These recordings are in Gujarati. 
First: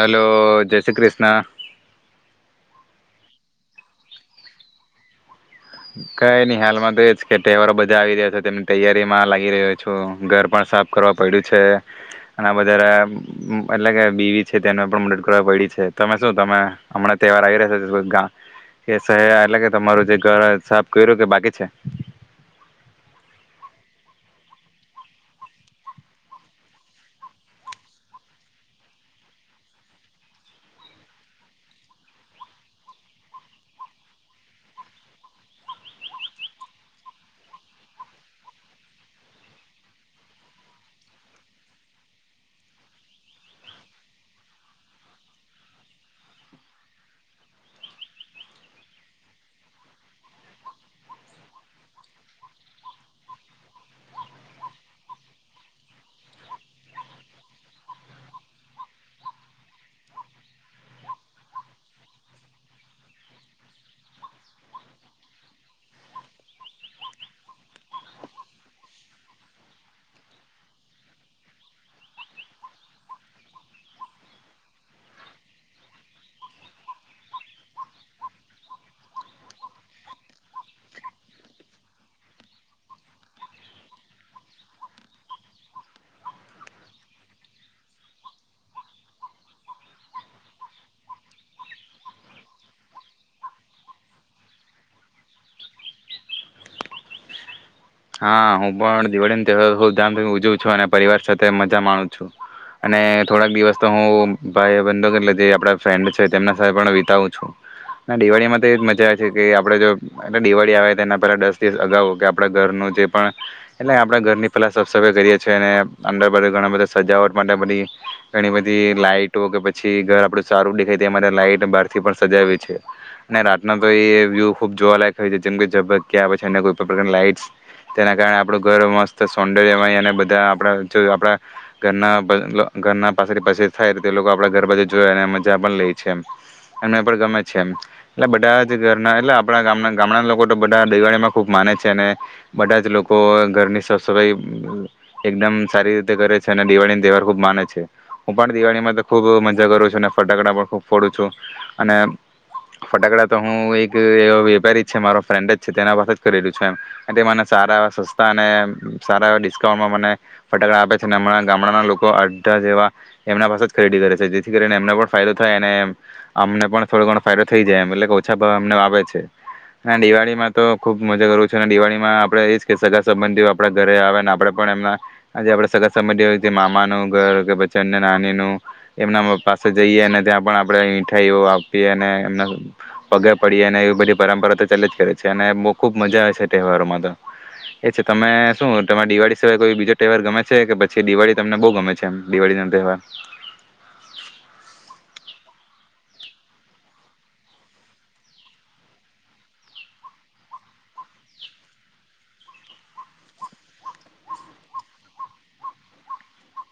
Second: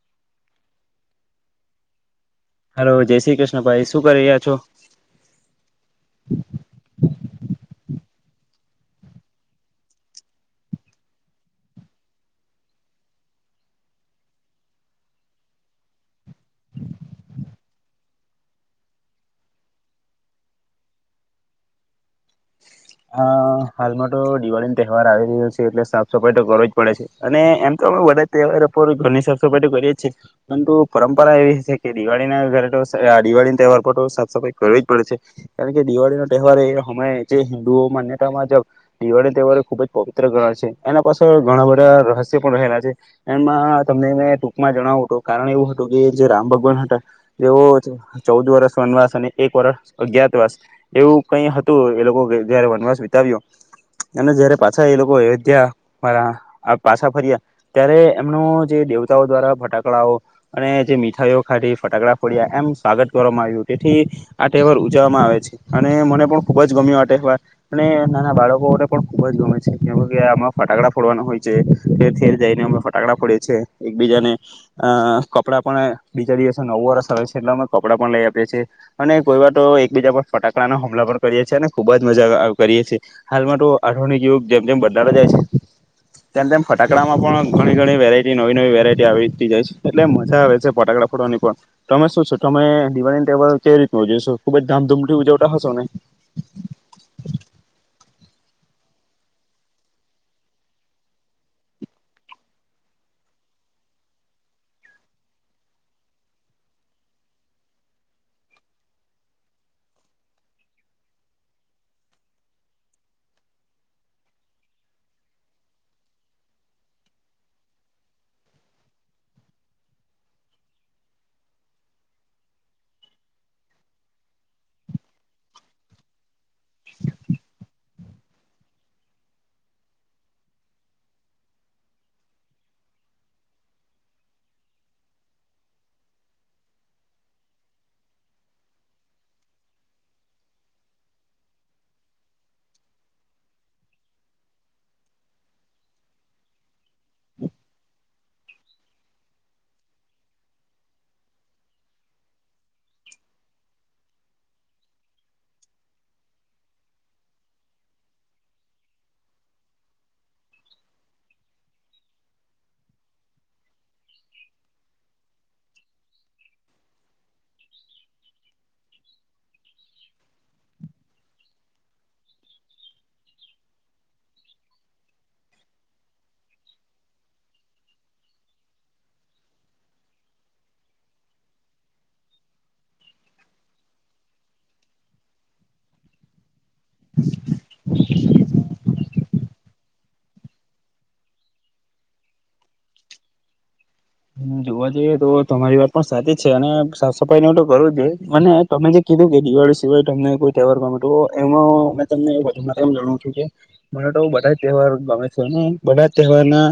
હલો જય શ્રી કૃષ્ણ. હલો જય શ્રી કૃષ્ણ ભાઈ શું કરી રહ્યા છો? કઈ નઈ હાલમાં તો એજ કે તહેવારો બ તહેવાર આવી રહ્યા છે તેમની તૈયારીમાં લાગી રહ્યો છું ઘર પણ સાફ કરવા પડ્યું છે અને આ વધારે એટલે કે બીવી છે તેને પણ મદદ કરવા પૈડી છે. તમે શું તમે હમણાં તહેવાર આવી રહ્યા છે ગામ કે શહેર એટલે કે તમારું જે ઘર સાફ કયરો કે બાકી છે. અ હાલમાં તો દિવાળીનો તહેવાર આવી રહ્યો છે એટલે સાફ સફાઈ તો કરવી જ પડે છે અને એમ તો અમે બધા તહેવારો પર ઘરની સાફ સફાઈ તો કરીએ જ છીએ પરંતુ પરંપરા એવી છે કે દિવાળી ના ઘરે તો દિવાળી ના તહેવાર પર તો સાફ સફાઈ કરવી જ પડે છે કારણ કે દિવાળીનો તહેવાર એ હમે જે હિન્દૂ તો મને તમાજ દિવાળી તહેવાર ખુબ જ પવિત્ર ગણાય છે. એના પાછળ ઘણા બધા રહસ્ય પણ રહેલા છે. એમાં તમને મેં ટૂંકમાં જણાવ્યું હતું કારણ એવું હતું કે જે રામ ભગવાન હતા તેઓ ચૌદ વર્ષ વનવાસ અને એક વરષ અજ્ઞાતવાસ એવું કઈ હતું એ લોકો જયારે વનવાસ વિતાવ્યો અને જયારે પાછા એ લોકો અયોધ્યા મારા પાછા ફર્યા ત્યારે એમનો જે દેવતાઓ દ્વારા ફટાકડાઓ અને જે મીઠાઈઓ ખાઢી ફટાકડા ફોડ્યા એમ સ્વાગત કરવામાં આવ્યું તેથી આ તહેવાર ઉજવવામાં આવે છે અને મને પણ ખુબ જ ગમ્યો આ તહેવાર. અને નાના બાળકોને પણ ખુબ જ ગમે છે કેમ કે આમાં ફટાકડા ફોડવાના હોય છે ઠેર ઠેર જઈને અમે ફટાકડા ફોડીએ છીએ. એકબીજાને અ કપડાં પણ બીજા દિવસ નવું વર્ષ આવે છે એટલે અમે કપડાં પણ લઈ આપીએ છીએ અને કોઈ વાર તો એકબીજા પર ફટાકડાના હુમલા પણ કરીએ છીએ અને ખુબ જ મજા કરીએ છીએ હાલમાં તો આધુિક યુગક જેમ જેમ બદ જાય છે તેમ તેમ ફટાકડામાં પણ ઘણી ઘણી વેરાયટી નવી નવી વેરાયટી આવીતી જાય છે એટલે મજા આવે છે ફટાકડા ફોડવાની પણ તમે શું શું તમે દિવાળીનો તહેવાર કેવી રીત ઉજવશો ખુબ જ ધામધૂમ થી ઉજવતા હશો ને. હા હું પણ દિવાળીનો તહેવાર ખૂબ ધામધૂમથી ઉજવું છું. અને પરિવાર સાથે મજા માણું છું અને થોડાક દિવસ તો હું ભાઈ બંધુ એટલે જે આપણા ફ્રેન્ડ છે તેમના સાથે પણ વિતાવું છું અને દિવાળીમાં તો એવી જ મજા આવે છે કે આપણે જો એટલે દિવાળી આવે તે એના પહેલા દસ દિવસ અગાઉ કે આપણે ઘરનું જે પણ એટલે આપણેે ઘરની પેલા સાફ સફાઈ કરીએ છીએ અને અંદર ઘણા બધા સજાવટ માટે બધી ઘણી બધી લાઈટો કે પછી ઘર આપડું સારું દેખાય છે તે માટે લાઈટ બારથી પણ સજાવીએ છે. ને રાતના તો એ વ્યુ ખુબ જોવાલાયક હોય છે. જેમ કે જબકિયા પછી ને એ કોઈ પણ પ્રકારની લાઈટસ તેના કારણે આપણું ઘર મસ્ત સૌંદર્યમય અને બધા આપડા જો આપડા જ ઘરના ઘરના પાછડી પછી થાય તે લોકો આપડા ઘર પાછુ જોઈ અને મજા પણ લે છે અને મને પણ ગમે છે. એટલે બધા જ ઘરના એટલે આપણા ગામના ગામડા લોકો તો બધા દિવાળીમાં ખુબ માને છે ને બધા જ લોકો ઘરની સાફ સફાઈ એકદમ સારી રીતે કરે છે અને દિવાળી તહેવાર ખુબ માને છે. હું પણ દિવાળીમાં તો ખૂબ મજા કરું છું અને ફટાકડા પણ ખૂબ ફોડું છું અને ફટાકડા તો હું એક વેપારી છે મારો ફ્રેન્ડ જ છે તેના પાસે જ ખરીદું છું એમ અને મને સારા એવા સસ્તા અને સારા ડિસ્કાઉન્ટમાં મને ફટાકડા આપે છે અને હમણાં ગામડાના લોકો અડધા જેવા એમના પાસે જ ખરીદી કરે છે જેથી કરીને એમને પણ ફાયદો થાય અને અમને પણ થોડો ઘણો ફાયદો થઈ જાય એમ એટલે કે ઓછા ભાવમા અમને આવે છે અને દિવાળીમાં તો ખુબ મજા કરું છે અને દિવાળી એમા આપણે એજ કે સગા સંબંધીઓ આપણા ઘરે આવે અને આપણે પણ એમના જે આપણા સગા સંબંધીઓ જે મામાનું ઘર કે પછી અન્ય નાની નું એમના પાસે જઈએ અને ત્યાં પણ આપણે મીઠાઈઓ આપીએ અને એમના પગે પડીએ અને એવી બધી પરંપરા તો ચાલીયા જ કરે છે અને બ ખુબ મજા આવે છે તહેવારોમાં. દમ એ છે. તમે શું તમારે દિવાળી સિવાય કોઈ બીજો તહેવાર ગમે છે કે પછી દિવાળી તમને બહુ ગમે છે એમ દિવાળીનો તહેવાર. જોવા જઈએ તો તમારી વાત પણ સાચી જ છે અને સાફ સફાઈ ન તો કરવું જ અને તમે જે કીધું કે દિવાળી સિવાય તમને કોઈ તહેવાર ગમે તો એમાં મે તમને એમ જણાવુ છું કે મને તો બધા તહેવાર ગમે છે અને બધા જ તહેવારના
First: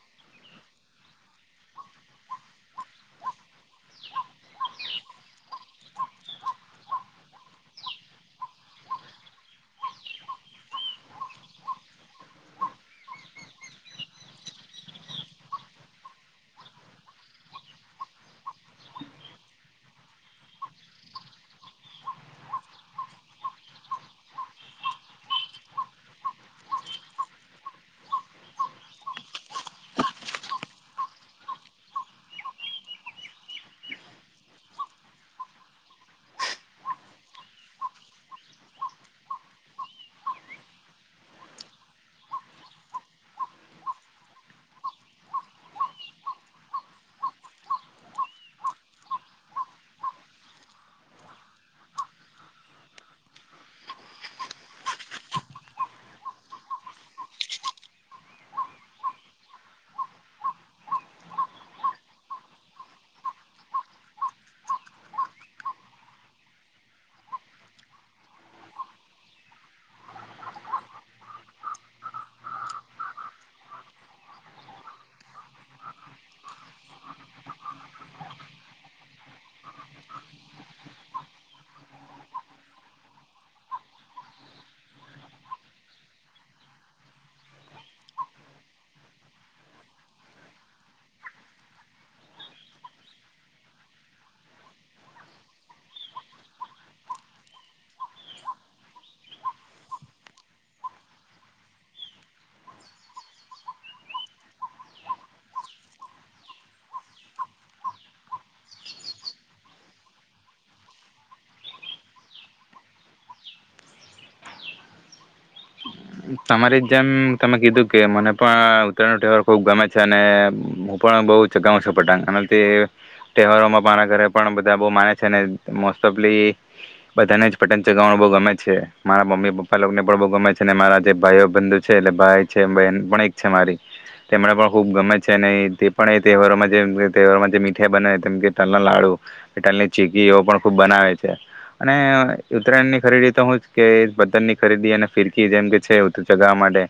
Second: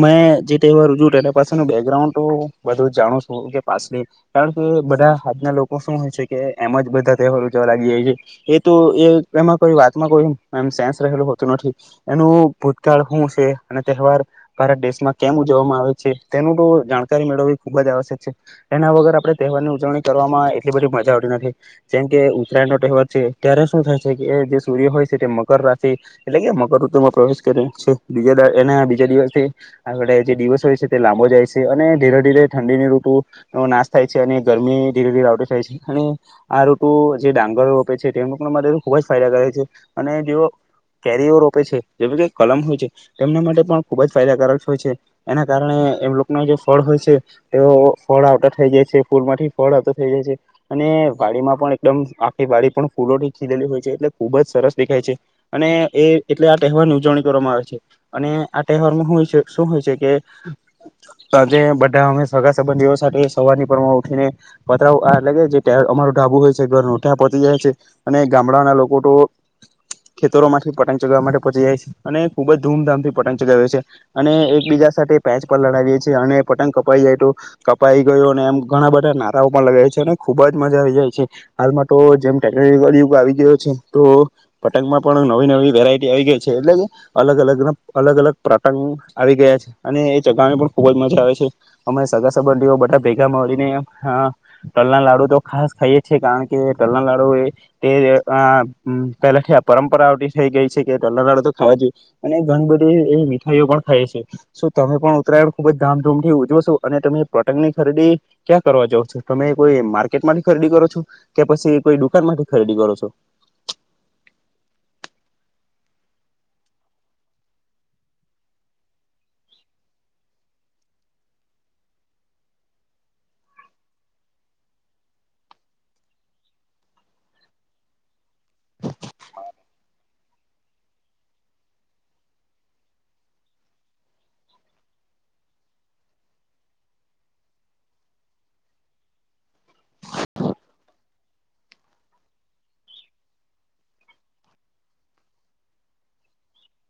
મેં જે તહેવાર ઉજવુ તે એના પાસે બે ગ્રાઉન્ડ તો બધું જાણું છું કે પાસે કારણ કે બધા આજના લોકો શું છે કે એમ જ બધા તહેવાર ઉજવવા લાગી જાય છે એ તો એ એમાં કોઈ વાતમાં કોઈ સેન્સ રહેલું હોતું નથી એનું ભૂતકાળ હુ છે અને તહેવાર ભારત દેશમાં કેમ ઉજવવામાં આવે છે તેનું તો જાણકારી મેળવવી ખુબ જ આવશ્યક છે એના વગર આપણે તહેવારની ઉજવણી કરવામાં એટલી બધી મજા આવતી નથી જેમ કે ઉત્તરાયણ નો તહેવાર છે ત્યારે શું થાય છે કે જે સૂર્ય હોય છે તે મકર રાશિ એટલે કે મકર ઋતુમાં પ્રવેશ કર્યો છે બીજ દાડે એના બીજા દિવસે આપણે જે દિવસ હોય છે તે લાંબો જાય છે. અને ધીરે ધીરે ઠંડીની ઋતુ નાશ થાય છે અને ગરમી ધીરે ધીરે આવટી થાય છે અને આ ઋતુ જે ડાંગરો રોપે છે તેમ લોકોના માટે ખૂબ જ ફાયદાકારક છે અને જેઓ કેરીઓ રોપે છે જેમ કે કલમ હોય છે તેમના માટે પણ ખૂબ જ ફાયદાકારક હોય છે એના કારણે એમ લોક એમાં જે ફળ હોય છે તેઓ ફળ આવતા થઈ જાય છે ફૂલમાંથી ફળ આવતા થઈ જાય છે અને વાડીમાં પણ એકદમ આખી વાડી પણ ફૂલોથી ખીલેેલી હોય છે એટલે ખુબ જ સરસ દેખાય છે અને એ એટલે આ તહેવારની ઉજવણી કરવામાં આવે છે. અને આ તહેવારમા હુ હોય છે શું હોય છે કે આજે બધા અમે સગા સંબંધીઓ સાથે સવારની પોરમા ઉઠીને પતરાઓ એટલે કે જે અમારુ ઢાબુ હોય છે ઘરનુ ત્યા પોહચી જાય છે. અને ગામડાના લોકો તો ખેતરોમાંથી પતંગ ચગાવવા માટે પોહચી જાય છે અને ખુબ જ ધૂમધામ થી પતંગ ચગાવ છે અને એકબીજા સાથે પેચ પર લ લગાવીએ છે. અને પતંગ કપાઈ જાય તો કપાઈ ગયો અને એમ ઘણા બધા નારાઓ પણ લગાવીએ છે. અને ખુબ જ મજા આવી જાય છે. હાલમાં તો જેમ ટેકનોલોજી યુગ આવી ગયો છે તો પતંગમાં પણ નવી નવી વેરાયટી આવી ગઈ છે. એટલે કે અલગ અલગ અલગ અલગ પ્રતંગ આવી ગયા છે અને એ ચગાવાની પણ ખૂબ જ મજા આવે છે. અમે સગા સંબંધીઓ બધા ભેગા મળીને આ તલના લાડુ તો ખાસ ખાઈએ છીએ કારણ કે તલના લાડુ એ તે અ પહેલાથી આ પરંપરા આવતી થઈ ગઈ છે કે તલના લાડુ તો ખાવા જોઈએ અને ઘણી બધી એ મીઠાઈઓ પણ ખાઈએ છે શું તમે પણ ઉતરાયણ ખૂબ જ ધામધૂમ થી ઉજવો છો? અને તમે પતંગની ખરીદી ક્યાં કરવા જાવ છો? તમે કોઈ માર્કેટમાંથી ખરીદી કરો છો કે પસી કોઈ દુકાનમાંથી ખરીદી કરો છો.? તમારી જેમ તમે કીધું કે મને પણ ઉત્તરાયણનો તહેવાર ખુબ ગમે છે અને હું પણ બહુ ચગાવું છું પતંગ આ ને તે તહેવારોમાં મારા ઘરે પણ બધા બહુ માને છે મોસ્ટ ઓફલી બધાને જ પતંગ ચગાવવાનું બહુ ગમે છે મારા મમ્મી પપ્પા લોકોને પણ બહુ ગમે છે અને મારા જે ભાઈઓ બંધુ છે એટલે ભાઈ છે બહેન પણ એક છે મારી તેમને પણ ખૂબ ગમે છે અને તે પણ એ તહેવારોમાં જે તહેવારોમાં જે મીઠાઈ બનાવે કે તલના લાડુ તલની ચીકીઓ પણ ખૂબ બનાવે છે અને ઉત્તરાયણ ની ખરીદી તો હું જ કે પતંગની ખરીદી અને ફિરકી જેમ કે છેવટે ચગાવવા માટે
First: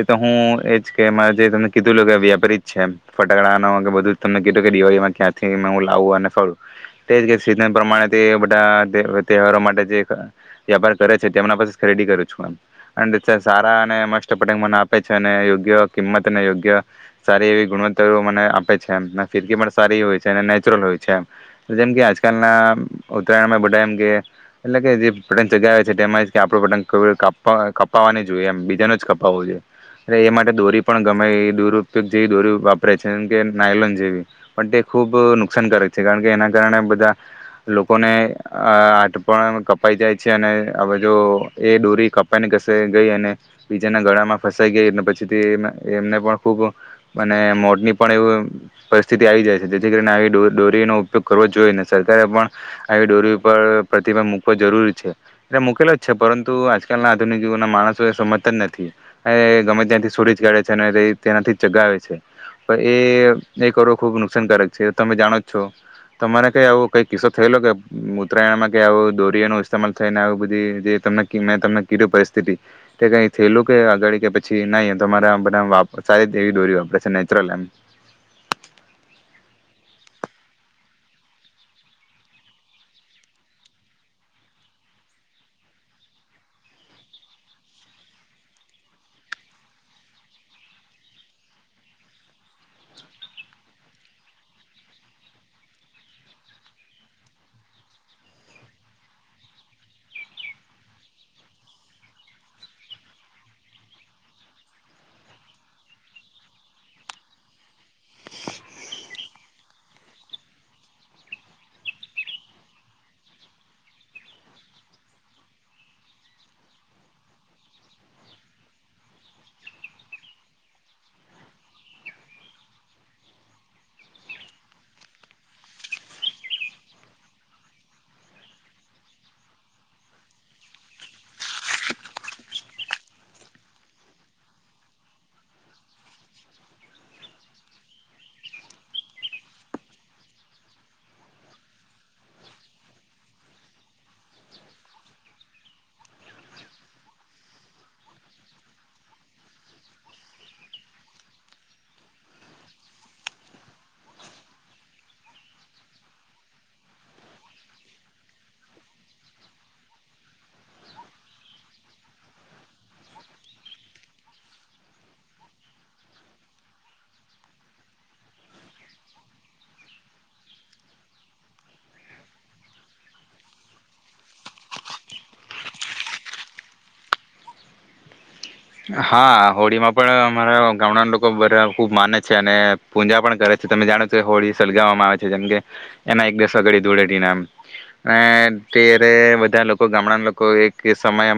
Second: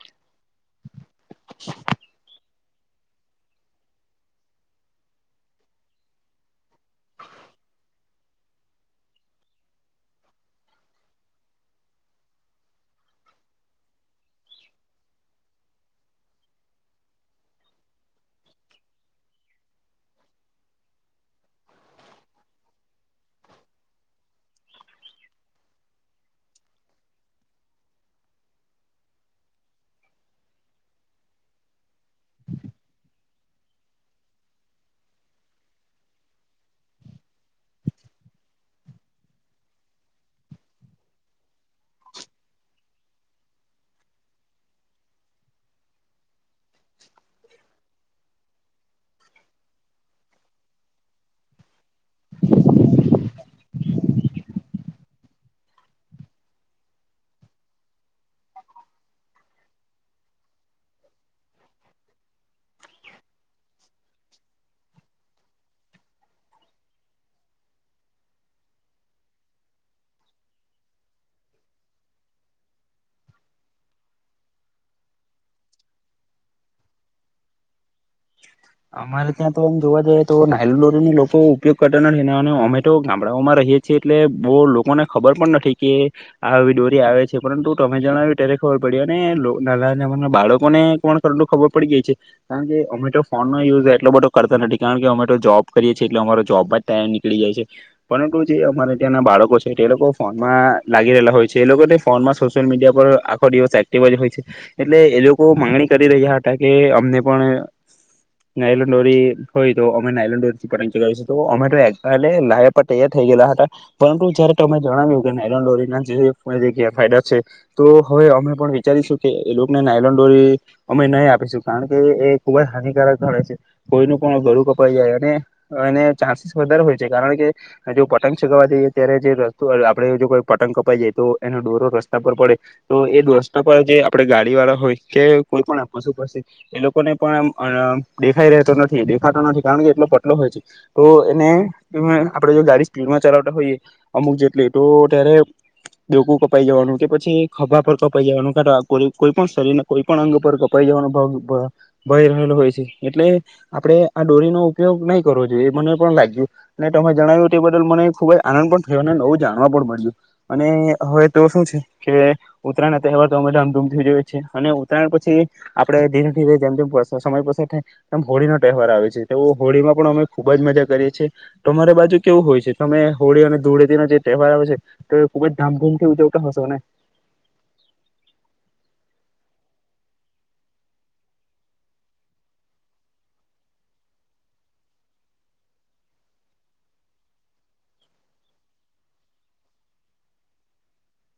એ તો હું એજ કે મેં તમને કીધેલુ કે વ્યાપારી જ છે ફટાકડાનો બધું તમને કીધું દિવાળીમાં ક્યાંથી હું લાવું અને ફરું તેજ કે સિઝન પ્રમાણે તે બધા તહેવારો માટે જે વ્યાપાર કરે છે તેમના પાસે જ ખરીદી કરું છું એમ સારા અને મસ્ત પતંગ મને આપે છે અને યોગ્ય કિંમત અને યોગ્ય સારી એવી ગુણવત્તા મને આપે છે એમ ફિરકી પણ સારી હોય છે અને નેચરલ હોય છે એમ જેમ કે આજકાલના ઉત્તરાયણમાં બધા એમ કે એટલે કે જે પતંગ ચગાવે છે તેમજ કે આપણું પતંગ કોઈએ કાપવાનો કા કપાવાની જોઈએ એમ બીજાનો જ કપાવવો જોઈએ એ એ માટે દોરી પણ ગમે દુરુપયોગ જેવી દોરી વાપરે છેમ કે નાયલોન જેવી પણ તે ખૂબ નુકસાનકારક છે કારણ કે એના કારણે બધા લોકોને હાથ પણ કપાઈ જાય છે અને હવે જો એ દોરી કપાઈને ધ સાઈ ગઈ અને બીજાના ગળામાં ફસાઈ ગઈ પછી તે એમને પણ ખુબ અને મોતની પણ એવ પરિસ્થિતિ આવી જાય છે જેથી કરીને આવી ડોર ડોરીનો ઉપયોગ કરવો જોઈએ નઈ સરકારે પણ આવી ડોરી ઉપર પ્રતિબંધ મૂકવ જરૂરી છે એટલે મૂકેલો જ છે પરંતુ આજકાલના આધુનિક. [inaudible] માણસો સમજતા જ નથી, આ ગમે ત્યાંથી શોધી જ કાઢે છે અને [inaudible] તેનાથી ચગાવે છે પણ એ એ કરવો ખુબ નુકસાનકારક છે તમે જાણો જ છો તમારે કઈ આવો કઈ કિસ્સો થયેલો કે ઉત્તરાયણમાં ક આવો દોરી નો ઇસ્તેમાલ થઈને આવ બધી જે તમને મેં તમને કીધું [inaudible] કઈ થયેલું કે આગળ કે પછી નહી તમારે બધા સારી એવી દોરી વાપડે છે નેચરલ એમ. અમારે ત્યાં તો આમ જોવા જઈએ તો નાયલોન લોકો ઉપયોગ કરતા નથી અમેટો ગામડાઓમાં રહીએ છીએ એટલે બહુ લોકોને ખબર પણ નથી કે આવી ડોરી આવે છે પરંતુ તમે જણાવ્યું ત્યારે ખબર પડી અને [unintelligible] બાળકોને [inaudible] ખબર પડી ગઈ છે કારણ કે અમેટો ફોન યુઝ એટલો બધો કરતા નથી કારણ કે અમે તો જોબ કરીએ છીએ એટલે અમારો જોબમાં જ ટાઈમ નીકળી જાય છે પરંતુ જે અમારે ત્યાં બાળકો છે એ લોકો ફોનમાં લાગી રહેલા હોય છે એ લોકોને ફોનમાં સોશિયલ મીડિયા પર આખો દિવસ એક્ટિવ જ હોય છે એટલે એ લોકો માંગણી કરી રહ્યા હતા કે અમને પણ. નાયલોન્ ડોરી હોય તો અમે નાયલોડોરીથી પતંગ ચગાવીશું તો અમે તો [inaudible] લાવી આપવા તૈયાર થઈ ગયલા હતા પરંતુ જયારે તમે જણાવ્યું કે નાયલો ડોરીના જે ગેરફાયદા છે તો હવે અમે પણ વિચારીશું કે એ લોકોને નાયલોન્ ડોરી અમે નહી આપીશું કારણ કે એ ખુબ જ હાનિકારક. [inaudible] કોઈનું પણ ગરું કપાઈ જાય અને એને ચાન્સીસ વધારે હોય છે કારણ કે જો પતંગ ચગાવવા જઈએ ત્યારે જે આપડે જો કોઈ પતંગ કપાઈ જાય તો એનો ડોરો રસ્તા પર પડે તો એ રસ્તા પર જે આપણે ગાડી વાળા હોય કે કોઈ પણ પશુ પસી એ લોકોને પણ આમ [unintelligible] દેખાઈ રેતો નથી દેખાતો નથી કારણ કે એટલો પટલો હોય છે તો એને આપડે જો ગાડી સ્પીડમાં ચલાવતા હોઈએ અમુક જેટલી તો ત્યારે ડોકું કપાઈ જવાનું કે પછી ખભા પર કપાઈ જવાનું કાટો કોઈ પણ શરીરને કોઈ પણ અંગ પર કપાઈ જવાનો ભ ભ ભય રહેલો હોય છે. એટલે આપડે આ ડોરીનો ઉપયોગ નહી કરવો જોઈએ મને પણ લાગ્યું અને તમે જણાવ્યું તે બદલ મને ખુબ જ આનંદ પણ થયો અને નવું જાણવા પણ મળ્યું અને હવે તો શું છે કે ઉત્તરાયણ ના તહેવાર તો અમે ધામધૂમથી જોઈએ છે અને ઉત્તરાયણ પછી આપડણે ધીરે ધીરે જેમ જેમ સમય પસાર થાય. આમ હોળીનો તહેવાર આવે છે તો હોળીમાં પણ અમે ખુબ જ મજા કરીએ છીએ તમારી બાજુ કેવું હોય છે તમે હોળી અને ધૂળેતીના જે તહેવાર આવે છે તો એ ખુબ જ ધામધૂમથી ઉજવતા હશો ને? હા હોળી માં પણ અમારા ગામડા લોકો બધા ખુબ માને છે અને પૂજા પણ કરે છે તમે જાણો છો કે હોળી સળગાવવામાં આવે છે જેમ કે એના એક દસગડી ધૂળેટી ના ત્યારે બધા લોકો ગામડા લોકો એક સમય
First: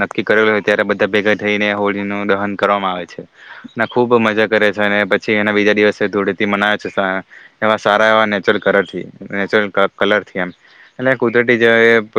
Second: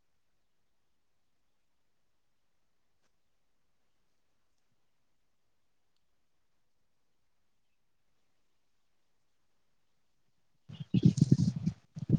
નક્કી કરેલો હોય ત્યારે બધા ભેગા. થઈને હોળીનું દહન કરવામાં આવે છે અને ખૂબ મજા કરે છે અને પછી એના બીજા દિવસે ધૂળેથી મનાવે છે એવા સારા એવા નેચરલ કલરથી નેચરલ કલરથી એમ એટલે કુદરતી જે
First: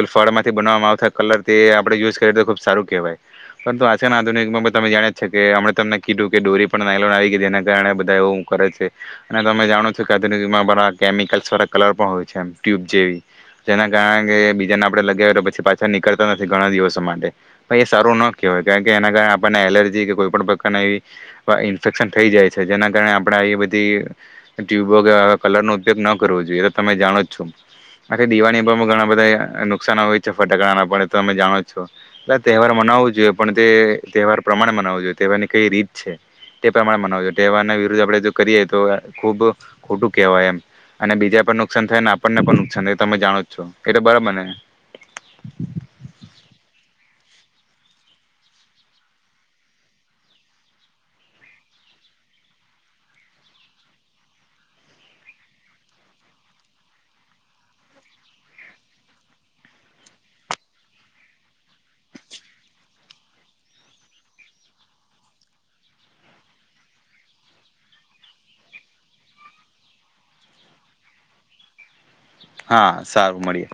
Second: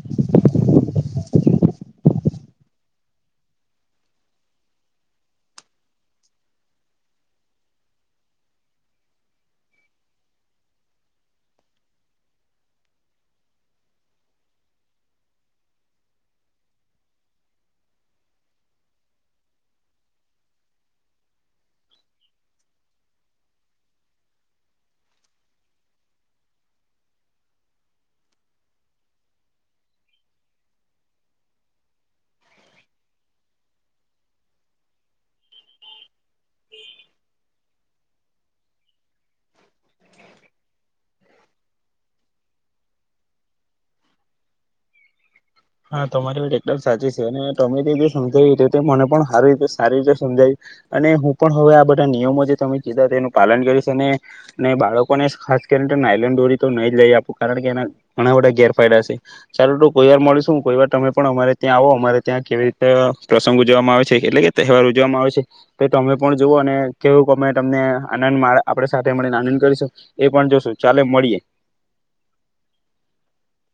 લફાળમાંથી બનાવવામાં આવતા કલરથી એ આપણે યુઝ કરીએ તો ખૂબ સારું કહેવાય પરંતુ. [unintelligible] તમે જાણે જ છે કે હમણે તમને કીધું કે ડોરી પણ નાયલોન આવી ગઈ જેના કારણે બધા એવું કરે છે અને તમે જાણો છો કે આધુનિકમાં બધા કેમિકલ્સ વાળા કલર પણ હોય છે એમ ટ્યુબ જેવી જેના કારણ કે બીજાને આપડે લગાવ તો પછી પાછા નીકળતા નથી ઘણા દિવસો માટે પ એ સારું ન કહેવાય. કારણ કે એના કારણે આપણને એલર્જી કે કોઈ પણ પ્રકારના એવી ઇન્ફેક્શન થઈ જાય છે જેના કારણે આપણે આ બધી ટ્યુબો કે કલર નો ઉપયોગ ન કરવો જોઈએ તો તમે જાણો છો આ દિવાળી પર ઘણા બધા નુકસાાન હોય છે ફટાકડા ના પણ તમે જાણો જ છો એટલે તહેવાર મનાવો જોઈએ. પણ તે તહેવાર પ્રમાણે મનાવો જોઈએ તહેવારની કઈ રીત છે તે પ્રમાણે મનાવ જોઈએ તહેવારના વિરુદ્ધ આપણે જો કરીએ તો ખુબ ખોટું કહેવાય એમ અને બીજા પણ નુકસાન થાય ને આપણને પણ નુકસાન થાય તમે જાણો જ છો એટલે બરાબર ને. હા તમારી માટેત એકદમ સાચી છે અને તમે જે સમજાવ મને પણ સ રીતે સારી રીતે સમજાવી અને હું પણ હવે આ બધા નિયમો જે તમે જીધ તેનું પાલન કરીશ અને અને બાળકોને ખાસ કરીને નાઇલન દોરી તો નહી જ લઈ આપું કારણ કે એના ઘણા બધા ગેરફાયદા છે સારું તું કોઈ વાર મળીશ. શું કોઈ વાર તમે પણ અમારે ત્યાં આવો અમારે ત્યાં કેવી રીતે પ્રસંગ ઉજવામાં આવે છે એટલે કે તહેવાર ઉજવામાં આવે છે તો તમે પણ જુઓ અને કેવુંમે તમને આનંદ આપણે સાથે મળીને આનંદ કરીશું એ પણ જોશું ચાલે મળીએ. હા સારું મળીએ.